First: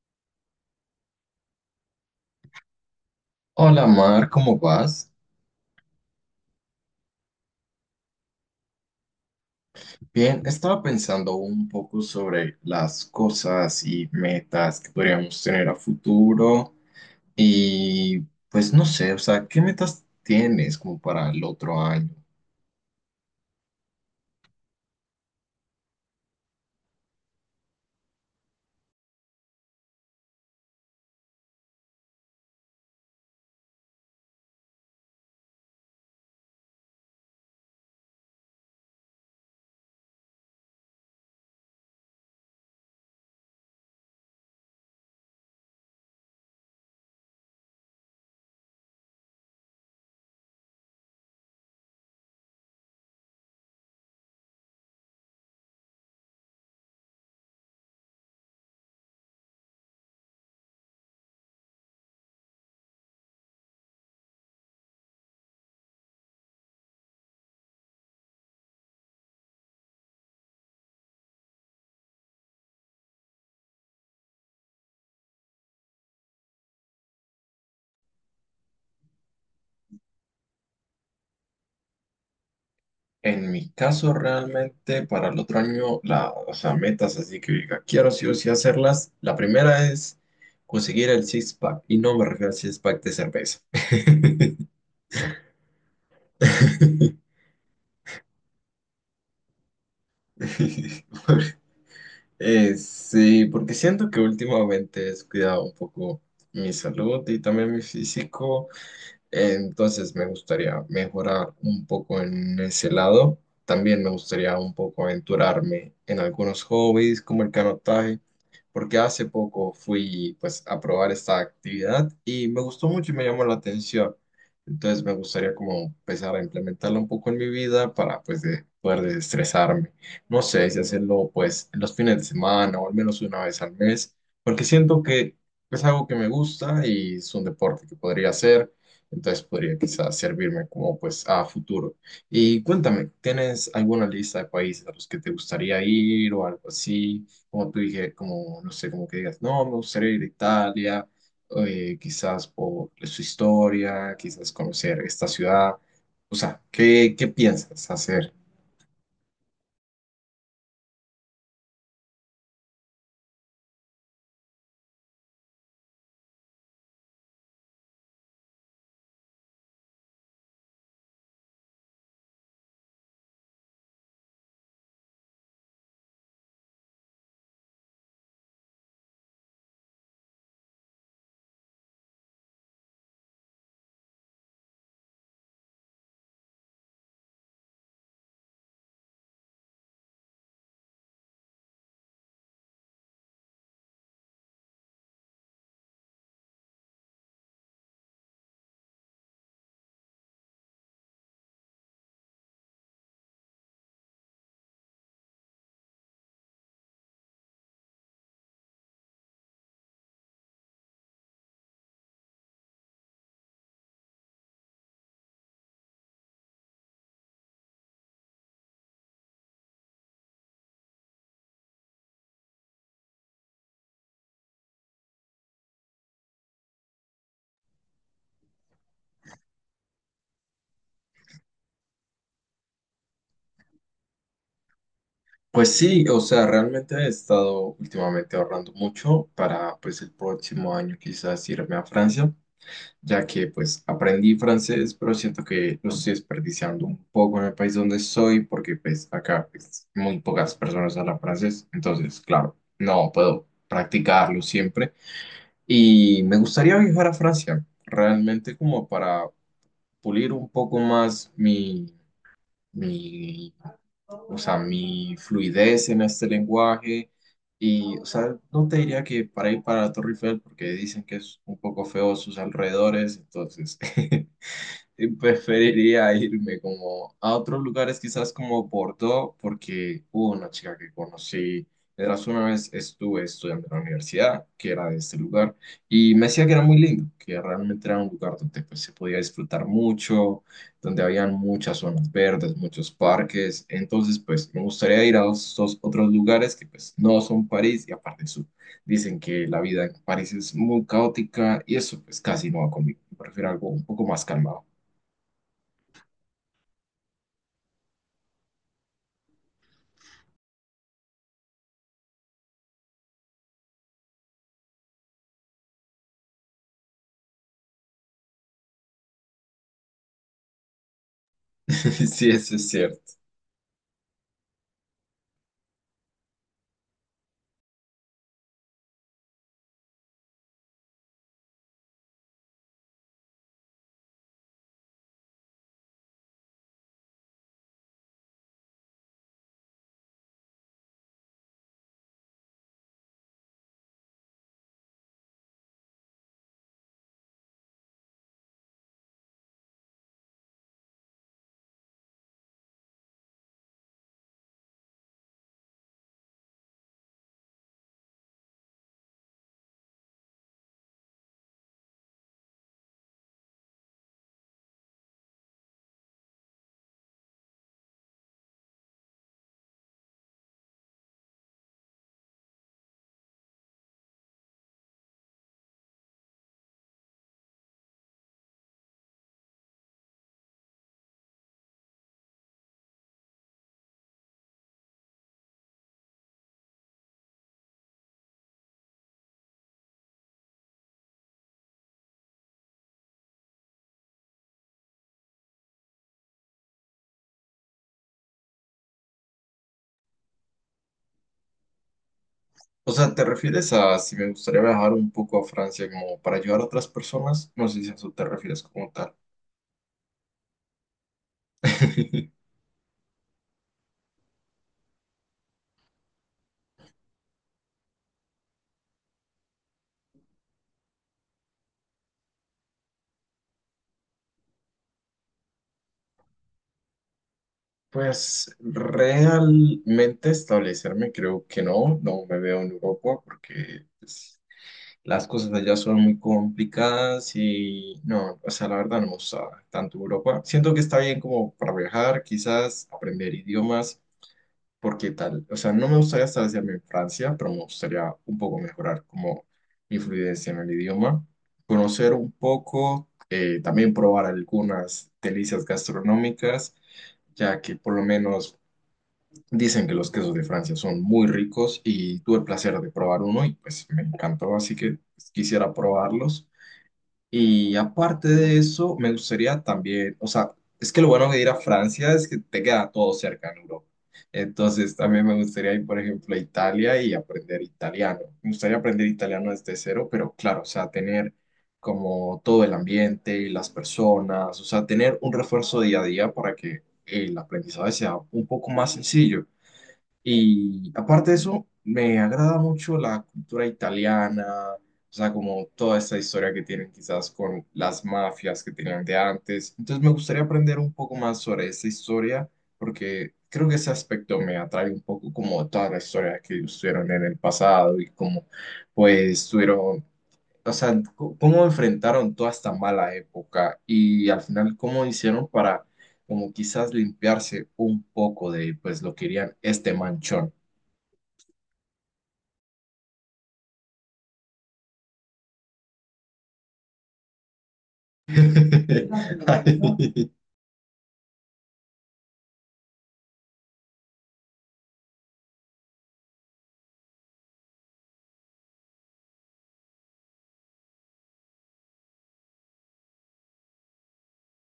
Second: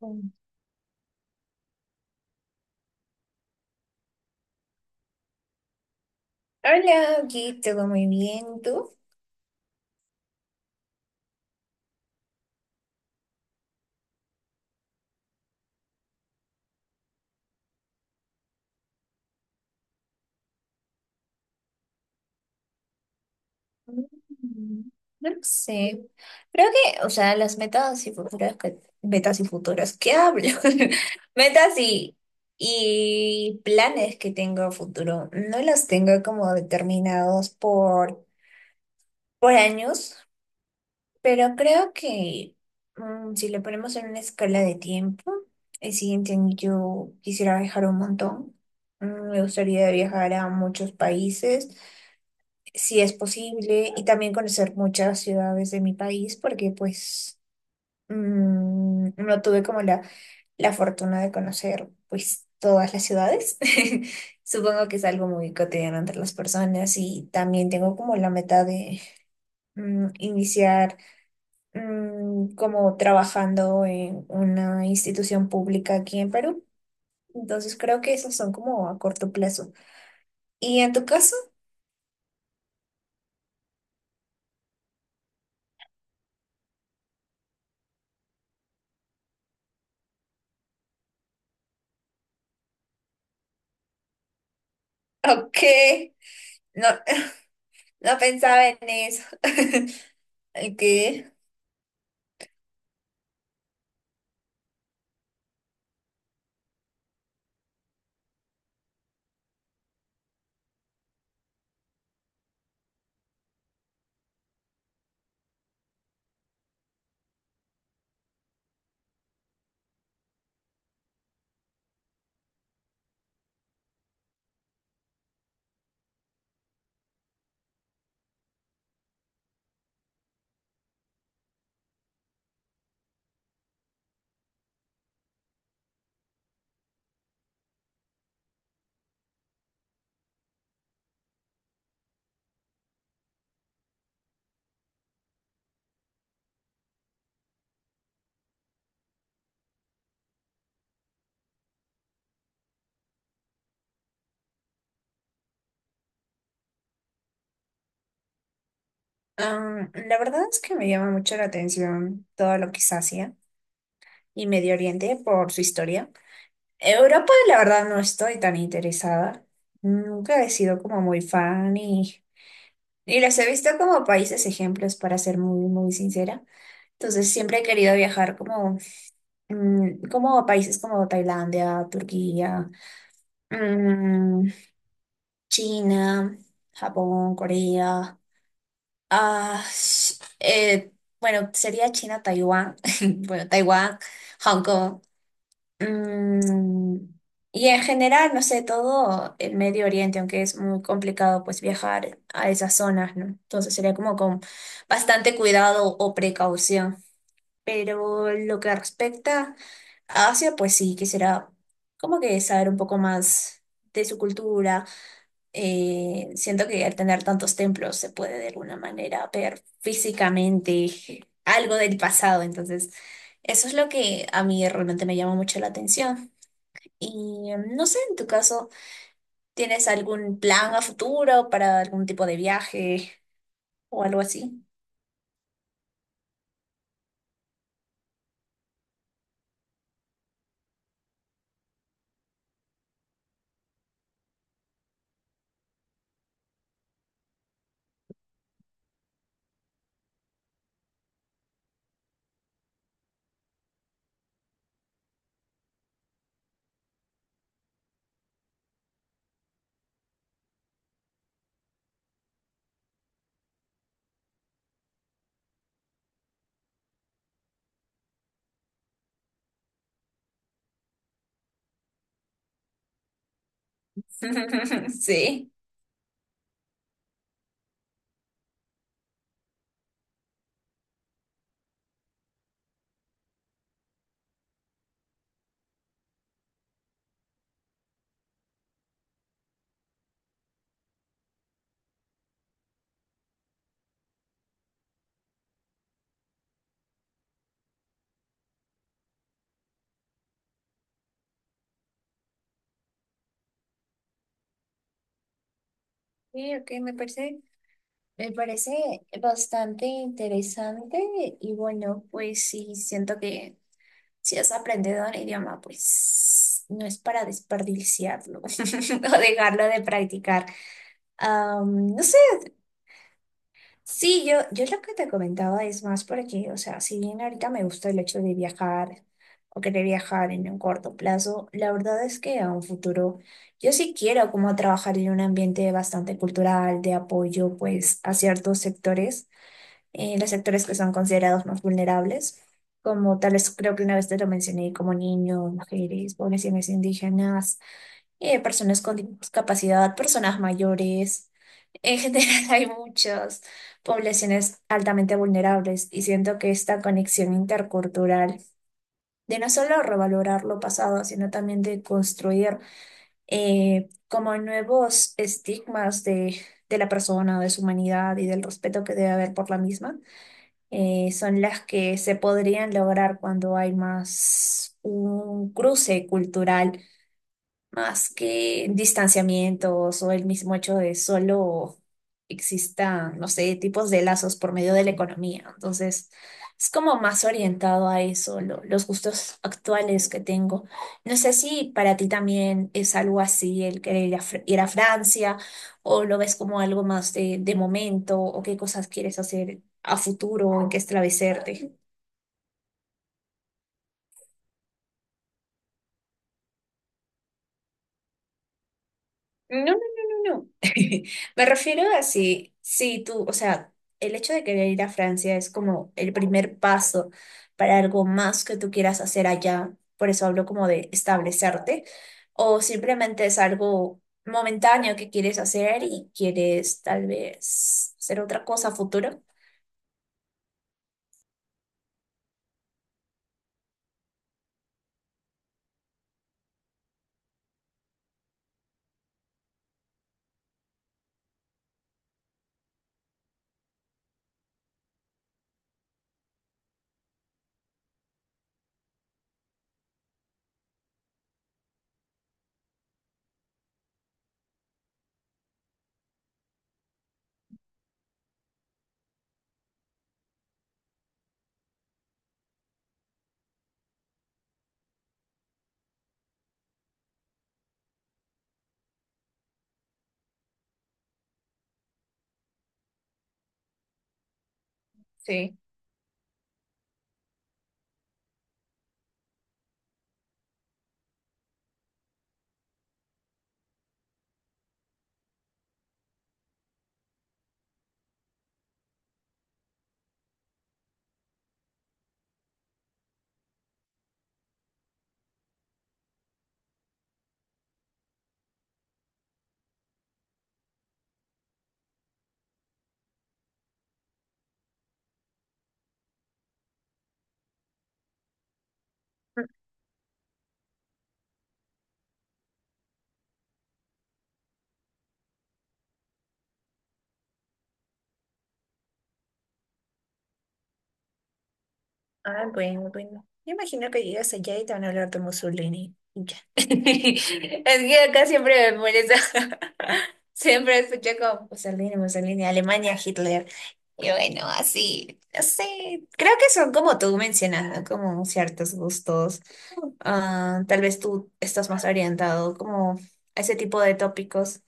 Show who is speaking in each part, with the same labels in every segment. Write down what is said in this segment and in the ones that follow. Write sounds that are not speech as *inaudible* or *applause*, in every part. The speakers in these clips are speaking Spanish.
Speaker 1: Mm.
Speaker 2: Hola Mar, ¿cómo vas?
Speaker 1: Hola, aquí todo muy bien, ¿y tú?
Speaker 2: Bien, estaba pensando un poco sobre las cosas y metas que podríamos tener a futuro y pues no sé, o sea, ¿qué metas tienes como para el otro año?
Speaker 1: Mm, No lo sé. Creo que, o sea, las metas y futuras, metas y futuras, ¿qué hablo? *laughs* Metas y planes que tengo a futuro, no los tengo como determinados por años, pero creo que si le ponemos en una escala de tiempo, el siguiente año yo quisiera viajar un montón. Me gustaría viajar a muchos países, si es posible, y también conocer muchas ciudades de mi país, porque pues no tuve como la fortuna de conocer pues todas las ciudades. *laughs* Supongo que es algo muy cotidiano entre las personas y también tengo como la meta de iniciar como trabajando en una institución pública aquí en Perú. Entonces creo que esos son como a corto plazo. ¿Y en tu caso?
Speaker 2: En mi caso realmente para el otro año, la, o sea, metas así que diga, quiero sí o sí hacerlas. La primera es conseguir el six-pack y no me refiero al six-pack de cerveza.
Speaker 1: *laughs* Ok. No, *laughs*
Speaker 2: *laughs*
Speaker 1: no pensaba en eso. *laughs* ¿El qué?
Speaker 2: *laughs* Sí, porque siento que últimamente he descuidado un poco mi salud y también mi físico. Entonces me gustaría mejorar un poco en ese lado. También me gustaría un poco aventurarme en algunos hobbies como el canotaje, porque hace poco fui pues a probar esta actividad y me gustó mucho y me llamó la atención. Entonces me gustaría como empezar a implementarla un poco en mi vida para pues poder desestresarme. No sé si hacerlo pues en los fines de semana o al menos una vez al mes, porque siento que es algo que me gusta y es un deporte que podría hacer, entonces podría quizás servirme como pues a futuro. Y cuéntame, ¿tienes alguna lista de países a los que te gustaría ir o algo así? Como tú dije, como no sé, como que digas, no, me gustaría ir a Italia, quizás por su historia, quizás conocer esta ciudad. O sea, ¿qué, qué piensas hacer?
Speaker 1: La verdad es que me llama mucho la atención todo lo que es Asia y Medio Oriente por su historia. Europa, la verdad, no estoy tan interesada. Nunca he sido como muy fan y las he visto como países ejemplos, para ser muy, muy sincera. Entonces, siempre he querido viajar como como a países como Tailandia, Turquía, mm, China, Japón, Corea. Ah, bueno, sería China, Taiwán, *laughs* bueno, Taiwán, Hong Kong. Mm, y en general, no sé, todo el Medio Oriente, aunque es muy complicado pues viajar a esas zonas, ¿no? Entonces sería como con bastante cuidado o precaución. Pero lo que respecta a Asia, pues sí, quisiera como que saber un poco más de su cultura. Siento que al tener tantos templos se puede de alguna manera ver físicamente *laughs* algo del pasado, entonces eso es lo que a mí realmente me llama mucho la atención. Y no sé, en tu caso, ¿tienes algún plan a futuro para algún tipo de viaje o algo así?
Speaker 2: Pues sí, o sea, realmente he estado últimamente ahorrando mucho para pues el próximo año quizás irme a Francia, ya que pues aprendí francés, pero siento que lo estoy desperdiciando un poco en el país donde soy, porque pues acá pues, muy pocas personas hablan francés, entonces claro, no puedo practicarlo siempre. Y me gustaría viajar a Francia, realmente como para pulir un poco más mi o sea, mi fluidez en este lenguaje. Y, o sea, no te diría que para ir para la Torre Eiffel, porque dicen que es un poco feo sus alrededores, entonces. *laughs*
Speaker 1: *laughs* Sí.
Speaker 2: Preferiría irme como a otros lugares, quizás como Bordeaux, porque hubo una chica que conocí, eras una vez estuve estudiando en la universidad, que era de este lugar, y me decía que era muy lindo, que realmente era un lugar donde pues, se podía disfrutar mucho, donde habían muchas zonas verdes, muchos parques, entonces pues me gustaría ir a esos otros lugares que pues no son París. Y aparte dicen que la vida en París es muy caótica y eso pues casi no va conmigo. Prefiero algo un poco más calmado.
Speaker 1: Sí, ok, me parece bastante interesante y bueno, pues sí, siento que... Si has aprendido un idioma, pues no es para desperdiciarlo *laughs* o dejarlo de practicar. No
Speaker 2: *laughs*
Speaker 1: sé,
Speaker 2: Sí, eso es cierto.
Speaker 1: sí, yo lo que te comentaba es más porque, o sea, si bien ahorita me gusta el hecho de viajar o querer viajar en un corto plazo, la verdad es que a un futuro yo sí quiero como trabajar en un ambiente bastante cultural, de apoyo pues a ciertos sectores, que son considerados más vulnerables, como tal vez creo que una vez te lo mencioné, como niños, mujeres, poblaciones indígenas, personas con discapacidad, personas mayores. En general *laughs* hay muchas poblaciones altamente vulnerables y siento que esta conexión intercultural de no solo revalorar lo pasado, sino también de construir como nuevos estigmas de la persona, de su humanidad y del respeto que debe haber por la misma son las que se podrían lograr cuando hay más un cruce cultural, más que distanciamientos o el mismo hecho de solo existan, no sé, tipos de lazos por medio de la economía. Entonces, es como más orientado a eso, los gustos actuales que tengo. No sé si para ti también es algo así el querer ir a Francia, o lo ves como algo más de momento, o qué cosas quieres hacer a futuro, en qué establecerte.
Speaker 2: O sea, ¿te refieres a si me gustaría viajar un poco a Francia como para ayudar a otras personas? No sé si a eso te refieres como tal.
Speaker 1: No, no, no, no, no. *laughs* Me refiero a
Speaker 2: *laughs*
Speaker 1: si tú, o sea, el hecho de querer ir a Francia es como el primer paso para algo más que tú quieras hacer allá. Por eso hablo como de establecerte. O simplemente es algo momentáneo que quieres hacer y quieres tal vez hacer otra
Speaker 2: Pues
Speaker 1: cosa a futuro.
Speaker 2: realmente establecerme creo que no, no me veo en Europa porque pues, las cosas allá son muy complicadas y no, o sea, la verdad no me gusta tanto Europa. Siento que está bien como para viajar, quizás aprender idiomas, porque tal, o sea, no me gustaría estar haciendo en Francia, pero me gustaría un poco mejorar como mi fluidez en el idioma, conocer un poco, también probar algunas delicias gastronómicas, ya que por lo menos dicen que los quesos de Francia son muy ricos y tuve el placer de probar uno y pues me encantó, así que quisiera probarlos. Y aparte de eso, me gustaría también, o sea, es que lo bueno de ir a Francia es que te queda todo cerca en Europa. Entonces, también me
Speaker 1: Sí.
Speaker 2: gustaría ir, por ejemplo, a Italia y aprender italiano. Me gustaría aprender italiano desde cero, pero claro, o sea, tener como todo el ambiente, las personas, o sea, tener un refuerzo día a día para que el aprendizaje sea un poco más sencillo. Y aparte de eso, me agrada mucho la cultura italiana, o sea, como toda esta historia que tienen quizás con las mafias que tenían de antes. Entonces me gustaría aprender un poco más sobre esa historia, porque creo que ese aspecto me atrae un poco como toda la historia que ellos tuvieron en el pasado y como pues tuvieron, o sea, cómo enfrentaron toda esta mala época y al final cómo hicieron para como quizás limpiarse un poco de pues lo que querían este manchón.
Speaker 1: Ah, bueno, bueno. Yo imagino que llegas allá y te van a hablar de Mussolini. Y ya. *laughs* Es que acá siempre me molesta. *laughs*
Speaker 2: *laughs*
Speaker 1: Siempre escucho como Mussolini, Mussolini, Alemania, Hitler. Y bueno, así, no sé. Creo que son como tú mencionas, ¿no? Como ciertos gustos. Ah, tal vez tú estás más orientado como a ese tipo de tópicos.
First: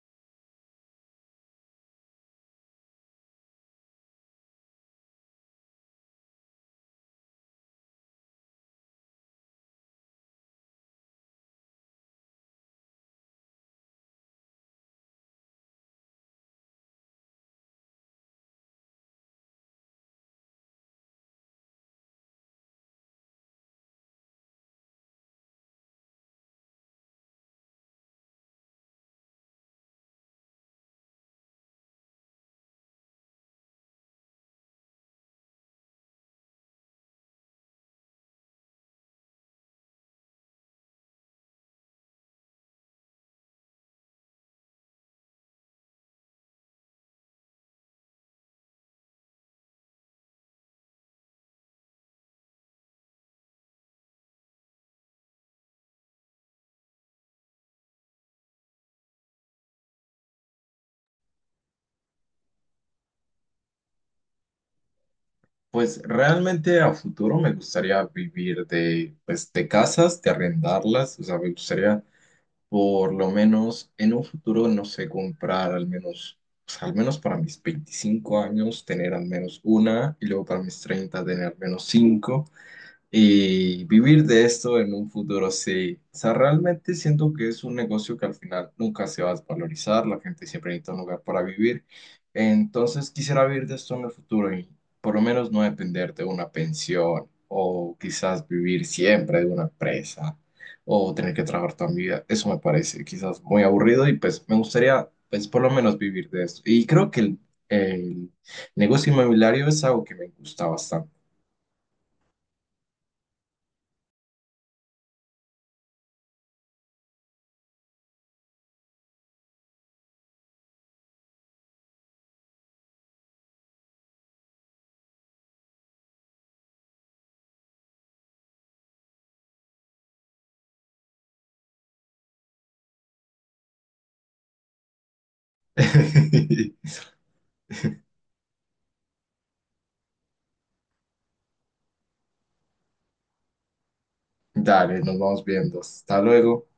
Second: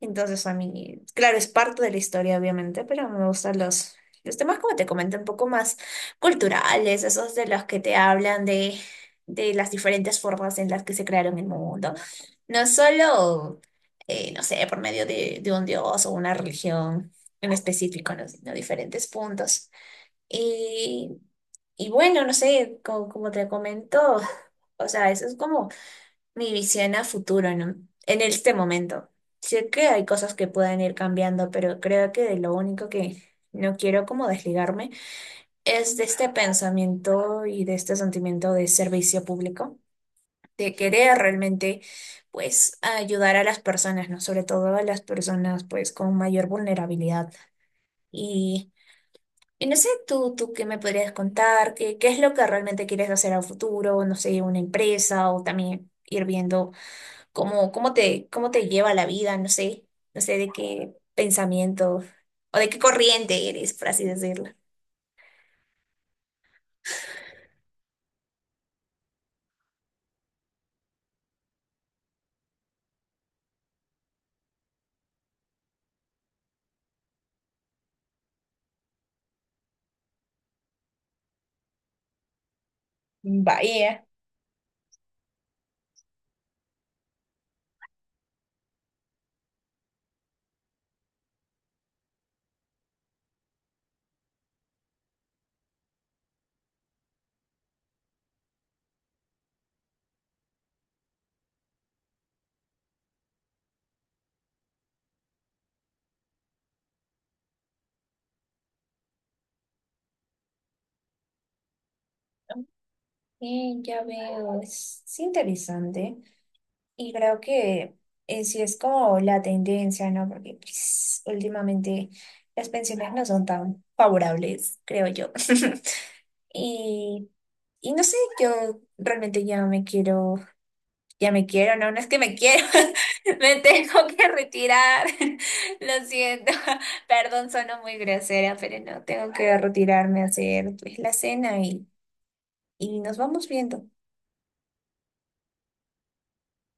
Speaker 1: Entonces a mí, claro, es parte de la historia, obviamente, pero me gustan los temas, como te comenté, un poco más culturales, esos de los que te hablan de las diferentes formas en las que se crearon el mundo. No solo, no sé, por medio de un dios o una religión en específico, ¿no? Sino diferentes puntos. Y, y bueno, no sé, como te comento, o sea, eso es como mi visión a futuro, ¿no? En este momento. Sé que hay cosas que pueden ir cambiando, pero creo que de lo único que no quiero como desligarme es de este pensamiento y de este sentimiento de servicio público, de querer realmente, pues, ayudar a las personas, ¿no? Sobre todo a las personas, pues, con mayor vulnerabilidad. Y, y no sé, tú qué me podrías contar, qué es lo que realmente quieres hacer a futuro, no sé, una empresa o también ir viendo cómo te lleva la vida, no sé de qué pensamiento o de qué corriente eres, por así decirlo.
Speaker 2: Pues realmente a futuro me gustaría vivir de, pues, de casas, de arrendarlas, o sea, me gustaría por lo menos en un futuro, no sé, comprar al menos, pues, al menos para mis 25 años tener al menos una y luego para mis 30 tener al menos 5 y
Speaker 1: Vaya,
Speaker 2: vivir de esto en un futuro, sí. O sea, realmente siento que es un negocio que al final nunca se va a desvalorizar, la gente siempre necesita un lugar para vivir. Entonces quisiera vivir de esto en el futuro y por lo menos no depender de una pensión o quizás vivir siempre de una empresa o tener que trabajar toda mi vida. Eso me parece quizás muy aburrido y pues me gustaría pues por lo menos vivir de esto. Y creo que el negocio inmobiliario es algo que me gusta bastante.
Speaker 1: ya veo, es interesante y creo que sí es como la tendencia, ¿no? Porque pues, últimamente las pensiones no son tan favorables, creo yo. *laughs* Y, y no sé, yo realmente ya me quiero, no, no es que me quiero, *laughs* me tengo que retirar. *laughs* Lo siento,
Speaker 2: *laughs*
Speaker 1: *laughs* perdón, sono muy grosera, pero no, tengo que retirarme a hacer pues la cena y nos vamos viendo.
Speaker 2: Dale, nos vamos viendo. Hasta luego.